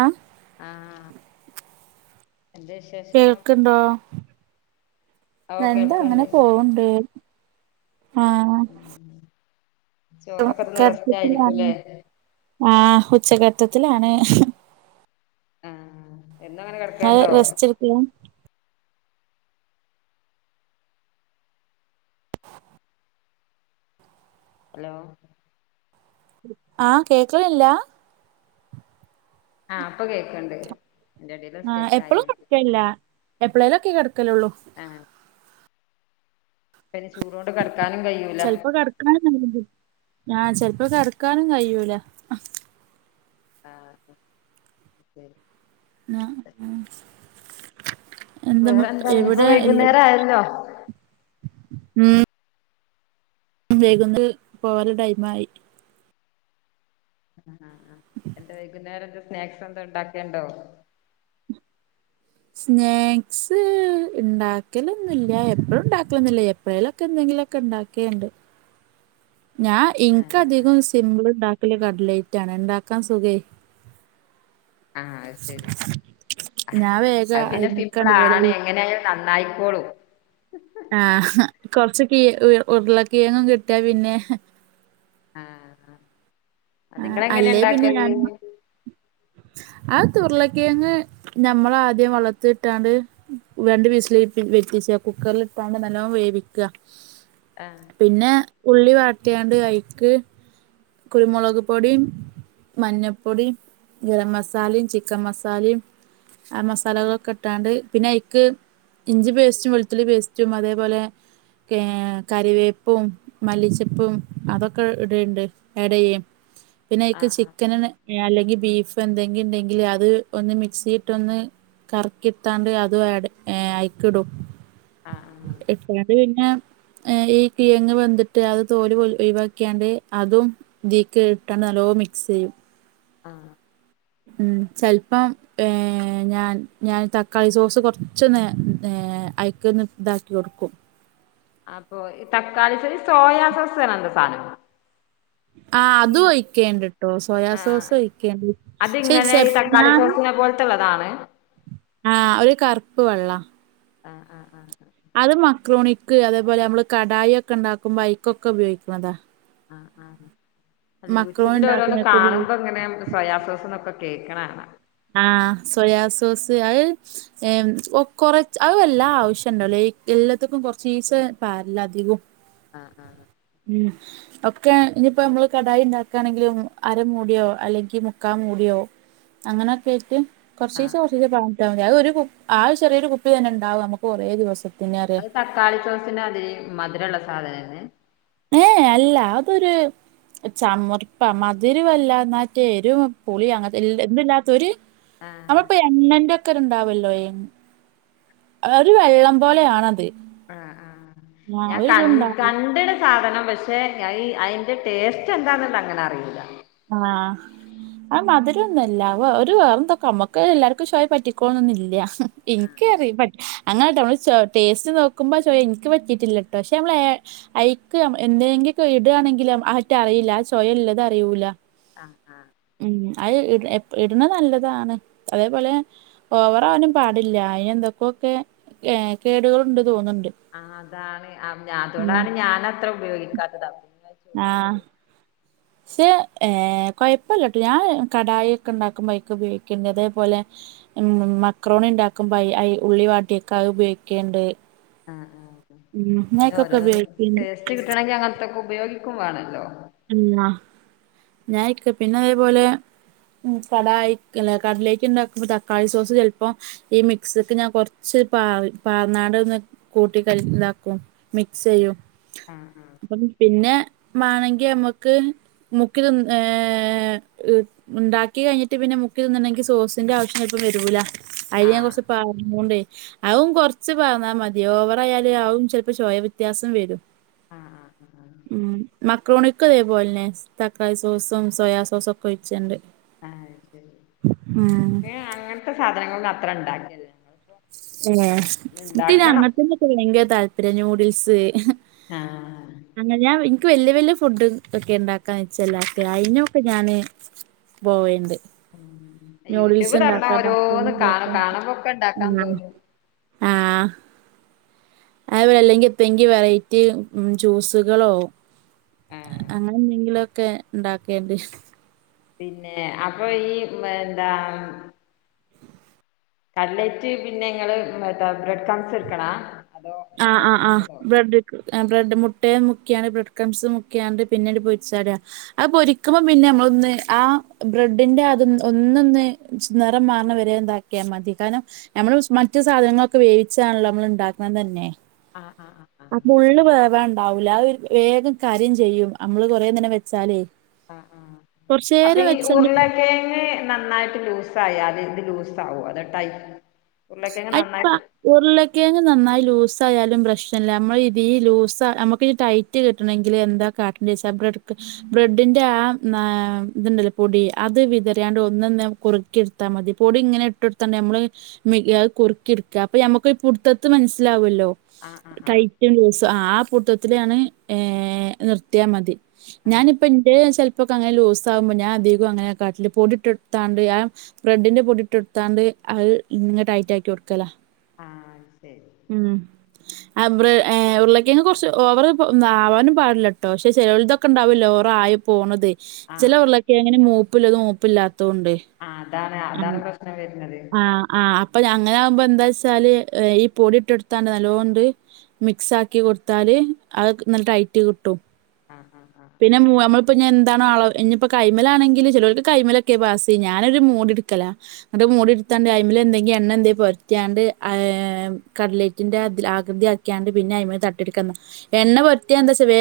ആഹ് ആഹ് എന്താ വിശേഷം കേൾക്കണ്ടോ ഓ എന്താ കേൾക്ക്ണ്ട് അങ്ങനെ പോവണ്ട് ആഹാ ചോറൊക്കെന്ന് റെസ്റ്റായിരിക്കും ല്ലേ ആഹ് ഉച്ചകടത്തത്തിലാണ് ആഹ് എന്നും അങ്ങനെ അത് കിടക്കലുണ്ടോ റെസ്റ്റെടുക്കണ് ഹലോ ആഹ് കേക്കലില്ല ആഹ് ഇപ്പൊ കേക്കണ്ട് ആഹ് എപ്പഴും കടക്കലില്ല എപ്പളെലൊക്കെ കെ ക്കലുള്ളു പിന്ന ചൂടോണ്ട് കിടക്കാനും കഴൂല ഞാൻ ചിലപ്പോ കിടക്കാനും കഴിയൂല ആഹ് ശരി [unintelligible] വേറെ എന്താ, ഇനിയിപ്പ എവിടെ എല്ല വൈകുന്നേര ആയല്ലോ ഉം വൈകു ന്നൽ പോവാല ടൈമായി [inaudible] എന്റെ വൈകുന്നേരം എന്ത സ്നാക്സ് എന്താ ഉണ്ടാക്കെ ണ്ടോ. സ്നാക്സ് ഉണ്ടാക്കലൊന്നും ല്ല എപ്പഴും ഉണ്ടാക്കലന്നില്ല, എപ്പോഴേലൊക്കെ എന്തെങ്കിലുംക്കെ ഇണ്ടാക്കേണ്ട്. ഞാ ആഹ് ഇൻകധികം സിമ്പി ഉണ്ടാക്കല് കടലേറ്റാണ്. ഉണ്ടാക്കാൻ സുഖേ ആഹ അ ശരി. ഞാൻ വേഗം അത് പിന്നെ സിംപിള അയ്മക്കാണ്ട് പോവല്. ആണ് എങ്ങനൊയാലും നന്നായിക്കോളൂ. ആഹ് കൊറച്ച് കീ ഉ ഉരുള കീഴങ്ങ് കിട്ടിയ പിന്നെ. ആഹ ആഹ് അത്ങ്ങൾങ്ങനെ ണ്ടാക്കൽ ആ തുരുളക്കേങ്ങ് ഞമ്മൾ ആദ്യം വള്ളത്തി ട്ടാണ്ട് രണ്ട് വിസില് വരീച്ച. കുക്കറിലട്ടാണ്ട് നല്ലോം വേവിക്കുക ആഹ് പിന്നെ ഉള്ളി വാട്ടിയാണ്ട് ഐക്ക് കുരുമുളക് പൊടിം മഞ്ഞപ്പൊടിം ഗരം മസാലയും ചിക്കൻ മസാലയും ആ മസാലകളൊക്കെ ഇട്ടാണ്ട് പിന്നെ ഐക്ക് ഇഞ്ചി പേസ്റ്റും വെളുത്തുള്ളി പേസ്റ്റും അതേപോലെ ഏ കറിവേപ്പും മല്ലിച്ചപ്പും അതൊക്കെ ഇടണ്ട് എടെയും പിന്നെ എക്ക് ആഹ് ചിക്കന അല്ലെങ്കിൽ ബീഫ് എന്തെങ്കും ഉണ്ടെങ്കില് അത് ഒന്ന് മിക്സിയിട്ട ഒന്ന് കറക്കിത്താണ്ട് അതും അയക്കിടും ആഹ ആഹ അത് പിന്നെ ഈ കിഴങ്ങ് വന്തിട്ട് അത് തോലി ഒഴിവാക്കാണ്ട് അതും തീക്ക്ട്ടാണ്ട് നല്ലോ മിക്സെയ്യും ആ ആ ഉം ചെലപ്പം ഏ ഞാൻ ഞാൻ തക്കാളി സോസ് കുറച്ചൊന്ന് ഏ അയ്ക്കൊന്ന് താക്കി കൊടുക്കും അപ്പൊ ഈ തക്കാളിച് സോയാ സോസ് തണ എന്താ സാനം ആ അതും ഒഴിക്കേണ്ടിട്ടോ സോയാ സോസ് ആഹ് ഒഴിക്കേണ്ടെ അതിങ്ങനെ ഈ [unintelligible] തക്കാളി ഞാൻ സോസിനെ പോലത്തുള്ളതാണ് ആഹ് ഒരു കറുപ്പ് വെള്ളാ ആ ആഹ ആ അത് മക്രൂണിക്ക് അതേപോലെ നമ്മള് കടായി ഒക്കെ ഉണ്ടാക്കുമ്പോ ഐക്കൊക്കെ ഉപയോഗിക്കണതാ ആഹ ആ ആ അത് മക്രോണി യൂട്യൂബിൽ ഓരോന്നും ഇണ്ടാക്ക്ണേക്ക് ഉപയോഗി കാണുമ്പോ ങ്ങനെ സോയാസോസ ന്നൊക്കെ കേക്കണ കാണാ ആഹ് സോയാ സോസ് അയ് ഏം ഒ കൊറ് അത് വല്ലാതെ ആവശ്യണ്ടോ എല്ലാത്തക്കും കൊറേശെ പാരലാ അധികും. ആ ആ ആ ഉം ഒക്കെ ഇനിയിപ്പോ നമ്മള് കടായി ണ്ടാക്കണെങ്കിലും അര മൂടിയോ അല്ലെങ്കിൽ മുക്കാ മൂടിയോ അങ്ങനെയൊക്കൊയിട്ട് കൊർച്ചീച്ചേ ആഹ് കൊർച്ചീച്ചേ താമതി അത് ഒരു ആ ചെറിയൊരു കുപ്പി തന്നെ ഉണ്ടാവും നമുക്ക് കുറേ ദിവസം അത് തക്കാളി സോസിന്റെ അതെ മധുരള്ളത് [unintelligible] ഏ അല്ല അതൊരു ചമർപ്പാ മധുരവും അല്ല എന്നാറ്റേ എരുപുളി അങ്ങൻതെ എന്ത്ല്ലാത്തൊരു ആഹ് ഞമ്മളിപ്പൊ എണ്ണന്റൊക്കെ ണ്ടാവല്ലോ അയ് ഒരു വെള്ളം പോലെയാണത് ആ ആ ആഹ് ഞാ കൺ ഒരിതുണ്ടാവും കണ്ട്ണ് സാധനം പക്ഷെ ഞായി ഐന്റെ ടേസ്റ്റ് എന്താന്നുള്ളതങ്ങനെ അറിയൂല ആ അത് മധുരൊന്നും അല്ല വൊ ഒരു വേറെന്തോ ക്കമ്മക്ക് ല്ലാർക്കും ശൊയ പറ്റിക്കോൾണന്നില്ല ഇൻക് അറീ പട് അങ്ങനെട്ടൊ ചൊ ടേസ്റ്റ് നോക്കുമ്പോ ചൊയ ഇൻക്ക് പറ്റീട്ടില്ലട്ടോ ക്ഷെ നമ്മളേ ഐക്ക് എന്തെങ്കിക്ക്ടാണെങ്കിലും ആറ്റ അറിയില്ല ആ ശൊയയിള്ളത് അറിയൂല ആ ആ ഉം അത് ഇടു എപ്പ ഇട്ണ് നല്ലതാണ് അതേപോലെ ഓവറാവാനും പാടില്ല ഐനെന്തൊക്കോക്കെ ഏ കേടുകളുണ്ട് തോന്നുന് ആ അതാണ് അൻഅതോണ്ടാണ് ഞാൻത്ര ഉപയോഗിക്ക കാത്തത് ആ ഷെ ഏ കൊയപ്പല്ലട്ടോ ഞാൻ കടായിക്കെ ണ്ടാക്കുമ്പോ ഐക്പയോഗിക്കും അതേപോലെ ഉം മക്രോണിണ്ടാക്കുമ്പോ ഐ ഐ ഉള്ളി വാട്ടിക്കെ ഉപയോഗിക്ക്ണ്ട് ആ ആ അ പിന്നെ ഓരോരൊ ഉപയോഗിക്കണ്ട് ടേസ്റ്റ് കിട്ടണെങ്കിങ്ങൻത്തൊക്കെ ഉപ് ഉപയോഗിക്കും വേണല്ലോ പിന്നെ ഞാൻ ഇക്ക് പിന്നെ അതേപോലെ കടായിക് അല്ല കട്ലേറ്റ് ഇണ്ടാക്കുമ്പോ തക്കാളി സോസ് ചിലപ്പോ ഈ മിക്സ്ക്ക് ഞാൻ കൊറച്ച് പാറന്നാട് ഒന്ന് കൂട്ടി ഇതാക്കും മിക്സ് ചെയ്യും ആഹ് [unintelligible] പിന്നെ മാണെങ്ക് നമ്മക്ക് മുക്കി തിന്ന് ഏ ഉണ്ടാക്കി കഴിഞ്ഞിട്ട് പിന്നെ മുക്കി തിന്നണെങ്കിൽ സോസിന്റെ ആവശ്യം ചെലപ്പം വരൂല അയില് ഞാൻ ആഹ് കൊറച്ച് പാൽ മോണ്ടെ അതും കൊറച്ച് പാർന്നാ മതി ഓവറായാലെ അതും ചിലപ്പോ ചൊയവ്യത്യാസം വരും ആഹ് ആഹ് ആഹ് ഉം മക് ക്രോണിക്കും അതേപോലെന്നെ, തക്കാളി സോസും സോയാ സോസും ഒക്കെ ഒഴിച്ച്ണ്ട്. ആഹ് അത് ശെരി ങ്ങേ അങ്ങനത്തെ സാധനങ്ങത് ത്രണ്ടാക്കിയ [unintelligible] ഞങ്ങള് ഏ ഇൻക്ന്നെ അങ്ങൻത്തീന്നൊക്കെ ഭയങ്കര താല്പര്യാ ന്യൂ ടിൽസ് ആഹ് അങ്ങനെ ഞാൻ വി ഇൻക്ക് വല്ല്യ വല്ല്യ ഫുഡ് ഒക്കെ ഉണ്ടാക്കാൻ നിച്ചല്ലാത്ത്, [unintelligible] ഞാന് പോവേണ്ട്. ആ നൂഡിൽസ് യൂട്യൂബ് തൊറന്നാ ഓരോന്ന് കാണും കാണുമ്പൊക്കെ ഇണ്ടാ ഉം ആ ഔ അല്ലെങ്കിത്തെങ്കി വെറൈറ്റി ഉം ജ്യൂസ്കളോ ആ അങ്ങനെന്തെങ്കിലൊക്കെണ്ടാക്കേണ്ട് പിന്നേ അപ്പൊ ഈ മ് ന്താ കട്ലെയ്റ്റ് പിന്നെങ്ങള് എത്താ ബ്രെഡ് ക്രംസ്ട്ക്ക്ണാ ആ ആ ആ ബ്രെഡ്ക് എ ബ്രെഡും മു ട്ടേ മുക്ക്യാണ്ട് ബ്രെഡ്ക്രംസ് മുക്ക്യാണ്ട് പിന്നെണ്ട് പൊര്ച്ചാടാ അത് പൊരിക്കുമ്പം പിന്നെമ്മളൊന്ന് ആ ബ്രെഡിന്റെ അത് ഒന്നൊന്ന് സ് നെറം മാറ്ണെ വരേ ന്താക്കിയാമതി കാരണം ഞമ്മള് സ് മറ്റ് സാധനങ്ങളൊക്കെ വേവിച്ചാണല്ലൊ മ്മള്ണ്ടാക്ക്ണത ന്നെ ആഹ് ആഹ് ആഹ് ആ ആഹ് പ്പുള്ള് വേണ്ടാവൂല്ലാ അര് വേഗം കരിം ചെയ്യും അമ്മള് കൊറേ നേരം വെച്ചാലേ ആ ആ അപ്പ കൊറച്ചേരം ഈ വെച്ചാണ്ട് ഉർളക്കെഴങ്ങ് നന്നായിട്ട് ലൂസ്സായാ ത് ഇത് ലൂസാവൊ അതൊ ടൈ ഉരുളക്കിഴങ്ങ് അ ഇപ്പ നന്നായിട്ട് ഉർളക്കെയങ്ങ്‌ നന്നായി ലൂസ് സായാലും പ്രശ്നല്ല ഞമ്മള് ഇതി ഈ ലൂസ ഞമ്മക്കിഞ്ഞ് ടൈറ്റ് കിട്ടണെങ്കില് എന്താ കാട്ട്ണ്ടിച്ചാ ബ്രഡ് ക്ക്‌ ബ്രെഡിന്റെ ആ ആ ത്ണ്ടല്ലോ പൊടി അത് വിതറ്യാണ്ട് ഒന്നന്ന് കുർക്കിട്ത്താ മതി പൊടി ഇങ്ങനെ ഇട്ടൊട്ത്താണ്ട് ഞമ്മള് മി അത് കുർക്കിട്ക്ക അപ്പൊ ഞമ്മക്കൊരു പുട്ത്തത്ത് മൻസ്സിലാവാെല്ലോ ആഹ് ആഹ് ടൈറ്റും ലൂസ് ആ പൂട്ത്തത്ത്ലാണ് ഏഹ് നിർത്തിയാ മതി ആഹ് ആഹ് ഞാനിപ്പന്റെത് ചെൽപ്പാെക്കങ്ങനെ ലൂസ്സാകുമ്പോ ഞാൻ അധികും അങ്ങനെ കാട്ടല് പൊടിട്ടാെട്ത്താണ്ട് ആ ബ്രെഡിന്റെ പൊടിട്ടാെട്ത്താണ്ട് അത് ഇങ്ങെ ടൈറ്റാക്ക്യാെട്ക്കലാ ആ ശെരി ആ ബ്ര ഏഹ് ഉർളക്കെയങ്ങ് കൊർച്ച് ഓവറ് പൊ ആവാനും പാട്ല്ലട്ടോ ക്ഷെ ചെലോല്തൊക്കണ്ടാവല്ലോ ഓവറായി പോണത് ചെല ഉർളക്കെയങ്ങിന് മൂ പ്പുല്ലതും മൂപ്പില്ലാ ആ അതാണ് അതാണ് പ്രശ്നം വരുന്നത് അപ്പ ഞ അങ്ങനാവുമ്പോ എന്താച്ചാല് ഈ പൊടി ഇട്ടെടുത്താണ്ട് നല്ലോണ്ട് മിക്സ് ആക്കി കൊടുത്താല് അത് ക് നല്ല ടൈറ്റ് കിട്ടും ആഹ് ആഹ് ആഹ് പിന്ന മൂവ നമ്മളിപ്പോ ഞെന്താണോ ആളവ് ഇഞ്ഞിപ്പ കൈമലാണെങ്കില് ചിലോർക്ക് കൈമലക്കെ ബാസി ഞാനൊരു മോടി എടുക്കല ന്നിട്ട് മോടിടുത്താണ്ടായ് മ്മല് എന്തെങ്കി എണ്ണ എന്തെ പൊരട്ട്യാണ്ട് ആ കട്ലേറ്റിന്റതില് ആകൃതിയാക്കിയാണ്ട് പിന്നെ അയിമേ തട്ടിടുക്കന്ന് എണ്ണ പൊരട്ട്യാ എന്താച്ച വേ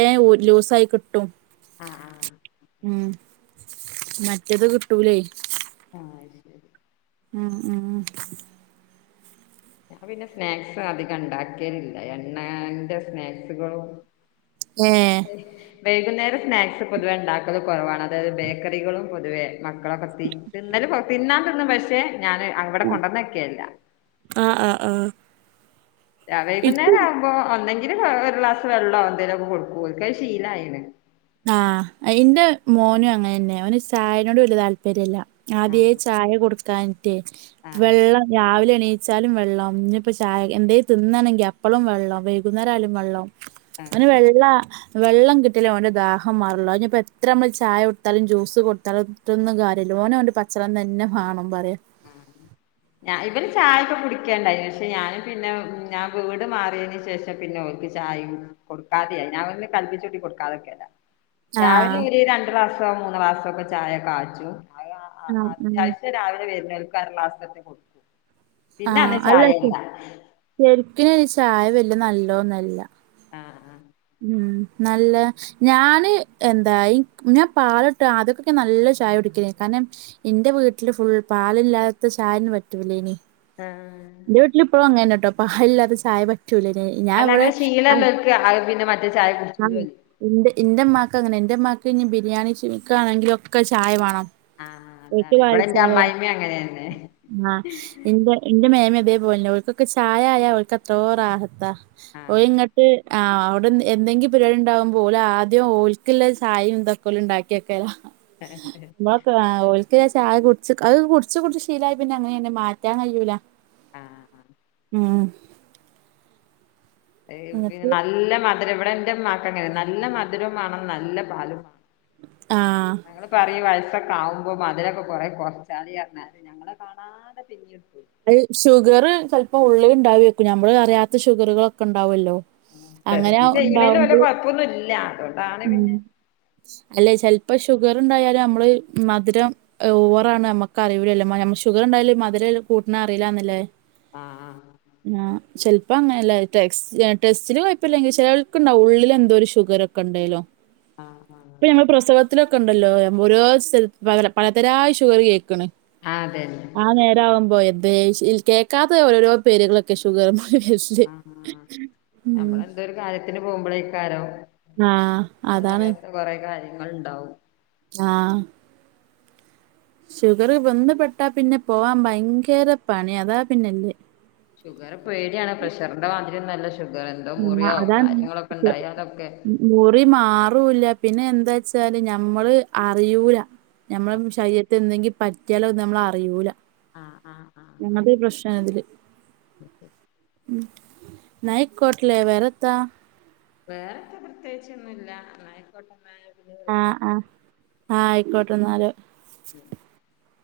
ലൂസ്സായി കിട്ടും ആഹ് ആഹ് മ്മ് മറ്റത് കിട്ടൂലേ ആഹ് ശെരി ആഹ് മ്മ് മ്മ് ഞാൻ പിന്നെ സ്നാക്സ് അധികണ്ടാക്കേലില്ല എണ്ണാന്റ സ്നാക്സുകളും ഏഹ് വൈകുന്നേരം സ്നാക്സ് പൊതുവെണ്ടാക്കല് കുറവാണ് അതായത് ബേക്കറികളും പൊതുവേ മക്കളക്കത്തി തിന്നല് പൊ തിന്നാ തിന്നും പക്ഷെ ഞാന് അവിടെ കൊണ്ടന്നെക്കെല്ല ആഹ് ആഹ് ആഹ് അ ഇക്ക് വൈകുന്നേരാവുമ്പോ ഒന്നെ ഇരു ഒ ഒരു ഗ്ലാസ് വെള്ളോ എന്തെലുവൊക്ക കൊടുക്കുവ ഓർക്കത് ശീലായിന് ആഹ് എന്റെ മോനു അങ്ങന തന്നയാ അവന് ചായനോട് വലിയ താല്പര്യല്ല അതേ ആഹ് ചായ കൊടുക്കാനിട്ടേ ആഹ് ആഹ് വെള്ളം രാവിലെ എണീ ച്ചാലും വെള്ളം ഇനി ഇപ്പ ചായ എന്തേ തിന്നണെങ്കി അപ്പളും വെള്ളം വൈകുന്നേരായാലും വെള്ളം ആഹ് അവന് വെള്ള വെള്ളം കിട്ടില് ഓന്റെ ദാഹം മാറള്ളോ അയിഞ്ഞിപ്പോ എത്ര മ്മള് ചായ കൊടുത്താലും ജ്യൂസ് കൊടുത്താലും അതൊന്നും കാര്യല്ല ഓന് ഓന്റ പച്ചളം തന്ന വാണം പറയാം മ് ഞാൻ ഇബല് ചായ ഒക്കെ കുടിക്കേണ്ടായി പക്ഷെ ഞാനും പിന്നെ ഞാൻ വീട് മാറിയന് ശേഷം പിന്നെ ഓര്ക്ക് ചായിം കൊടുക്കാതെയായി ഞാൻ ഒ കല്പ്പിച്ചൂട്ടി കൊടുക്കാതെക്കല ആഹ്. രാവിലെ ഒരു രണ്ട് പ്രാവശ്യം പ്പ മൂന്ന് ഗ്ലാസ്സൊക്കെ ചായ കാച്ചും അയ് വ അ ആഹ് അ ഉം. അത്യാവശ്യം രാവിലെ വരു [unintelligible] ലാസ്റ്റ്ത്തെ കൊടുക്കു ആ അല്ല [unintelligible] ശെരിക്കിന് ഈ ചായ വ നല്ലോന്നല്ല ആഹ് ആഹ് ഉം നല്ല ഞാന് എന്താ ഇന്ക് ഞാൻ പാലിട്ട ആദ്യകൊക്കെ നല്ല ചായ കുടിക്കേഞ്ഞ് കാരണം എന്റെ വീട്ടില് ഫുൾ പാലില്ലാത്ത ചായൊന്ന് പറ്റൂലേനി ആഹ് എന്റെ വീട്ടില് ഇപ്പഴും അങ്ങനെ ട്ടോ പാലില്ലാത്ത ചായ പ അല്ല അങ്ങനെ ശീലള്ളോർക് അത് പിന്നെ മാ ആ ഇന്റെ ഇന്റെ മ്മാക്ക് അങ്ങനെ എന്റെമ്മാക്ക് ഇനി ബിരിയാണി [unintelligible] ക്ക ആണെങ്കിലൊക്കെ ചായ വേണം ആഹ് ഒക്കെ അതാണ് ഇവിടെ എന്റെ വായിച്ചോ അമ്മായിമ്മ അങ്ങനെന്നെ ആ എന്റെ എന്റെ മേമ അതേ പോലെന്നെ ഓൽകൊക്കെ ചായ ആയ ഓല്ക് എത്രോ റാഹത്ത ഓ ആഹ് ഇങ്ങട്ട് ആ അവിടെ ഇപ്പ എന്തെ എന്തെങ്കിലും പരിപാടി ഉണ്ടാവുമ്പൊ ഓല് ആദ്യം ഓല്ക്ക് ള്ള ചായേം തൊക്കെ ഓല് ഇണ്ടാക്കി വെക്കല ഇങ്ങളൊക്കെ അ വോയി ക്ക് ചായ കുടിച്ച് അത് കുടിച്ച് കുടിച്ച് ശീലായ പിന്നെ അങ്ങനേ പിന്നെ മാറ്റാൻ കയ്യൂല ആഹ് ഉം ഏയ് പിന്നെ എന്നിട്ട് നല്ല മ മധുരം ഇവിടെ ഇന്റെമാക്കങ്ങനെണ് നല്ല മധുരം വേണം നല്ല പാലും വേണം ആഹ് ഞങ്ങള് പറയും വയസ്സ ക്കെ ആവുമ്പോ മദുരൊക്കെ കൊറേ കൊറച്ചാളി അറഞ്ഞാലും ഞങ്ങളെ കാണാതെ പിന്നിം ഇട്ക്കും അത് ഷുഗറ് ചെലപ്പോ ഉള്ളില് ഇണ്ടാവേര്ക്കും നമ്മള് അറിയാത്ത ഷുഗറുകളൊക്കെ ഉണ്ടാവോലോ മ് ടെസ്റ്റ്‌ ചെയ്യണേല് വല്ല കൊഴപ്പൊന്നുല്ല അതുകൊണ്ടാണ് പിന്നെ ഇപ്പ ഷുഗറ് ഇണ്ടായാലും നമ്മള് മധുരം ഓവറാണ് നമ്മക്ക് അറിയുല്ലല്ലോ ഷുഗറ് ഇണ്ടായാലും മധുരം കൂട്ടണ അറീലന്നല്ലേ ആ ആ ചെൽ ഇപ്പൊ അങ്ങനല്ല ടെക്സ് ടെസ്റ്റില് കൊഴപ്പല്ലെങ്കി ചെലോല്ക്ക് ഇണ്ടാവും ഉള്ളില് എന്തോ ഒരു ഷുഗറ് ഒക്കെയുണ്ടല്ലോ ഇപ്പൊ ഞങ്ങള് പ്രസവത്തിലൊക്കെ ഇണ്ടല്ലോ വോരോ സ്ഥലത്ത് പലതരായ ഷുഗറ് കേക്കണ് ആ അതെ അതെ പോയദതെ കേൾക്കാത്ത ഓരോരോ പേരുകളൊക്കെ ഷുഗറും ആ നമ്മള എന്തോ ഒരു കാര്യത്തിന് പോകുമ്പോളേക്കാരോ ആ അതാണ് കാര്യങ്ങൾ ഉണ്ടാവും ആ ഷുഗർ ബന്ധപ്പെട്ടാ പിന്നെ പോവാൻ ഭയങ്കര പണി അതാ പിന്നെ ഷുഗർ പേടിയാണ് പ്രഷറിന്റെ മാതിരിയൊന്നുമല്ല ഷു [unintelligible] ഉണ്ടായാലൊക്കെ മുരിമറുള്ള പിന്നെ എന്താ ച്ചാല് നഞമ്മള് അറിയൂല [unintelligible] എന്തെങ്കി പറ്റിയാലോ നമ്മള അറിയൂല ആ ആ ആ [unintelligible] [inaudible] [unintelligible] [unintelligible] വേറെ എത്താ [unintelligible] ആ ആ വിളിക്കണ്ട് ആ ആയിക്കോട്ടെ ട്ട ന്നാൽ [inaudible]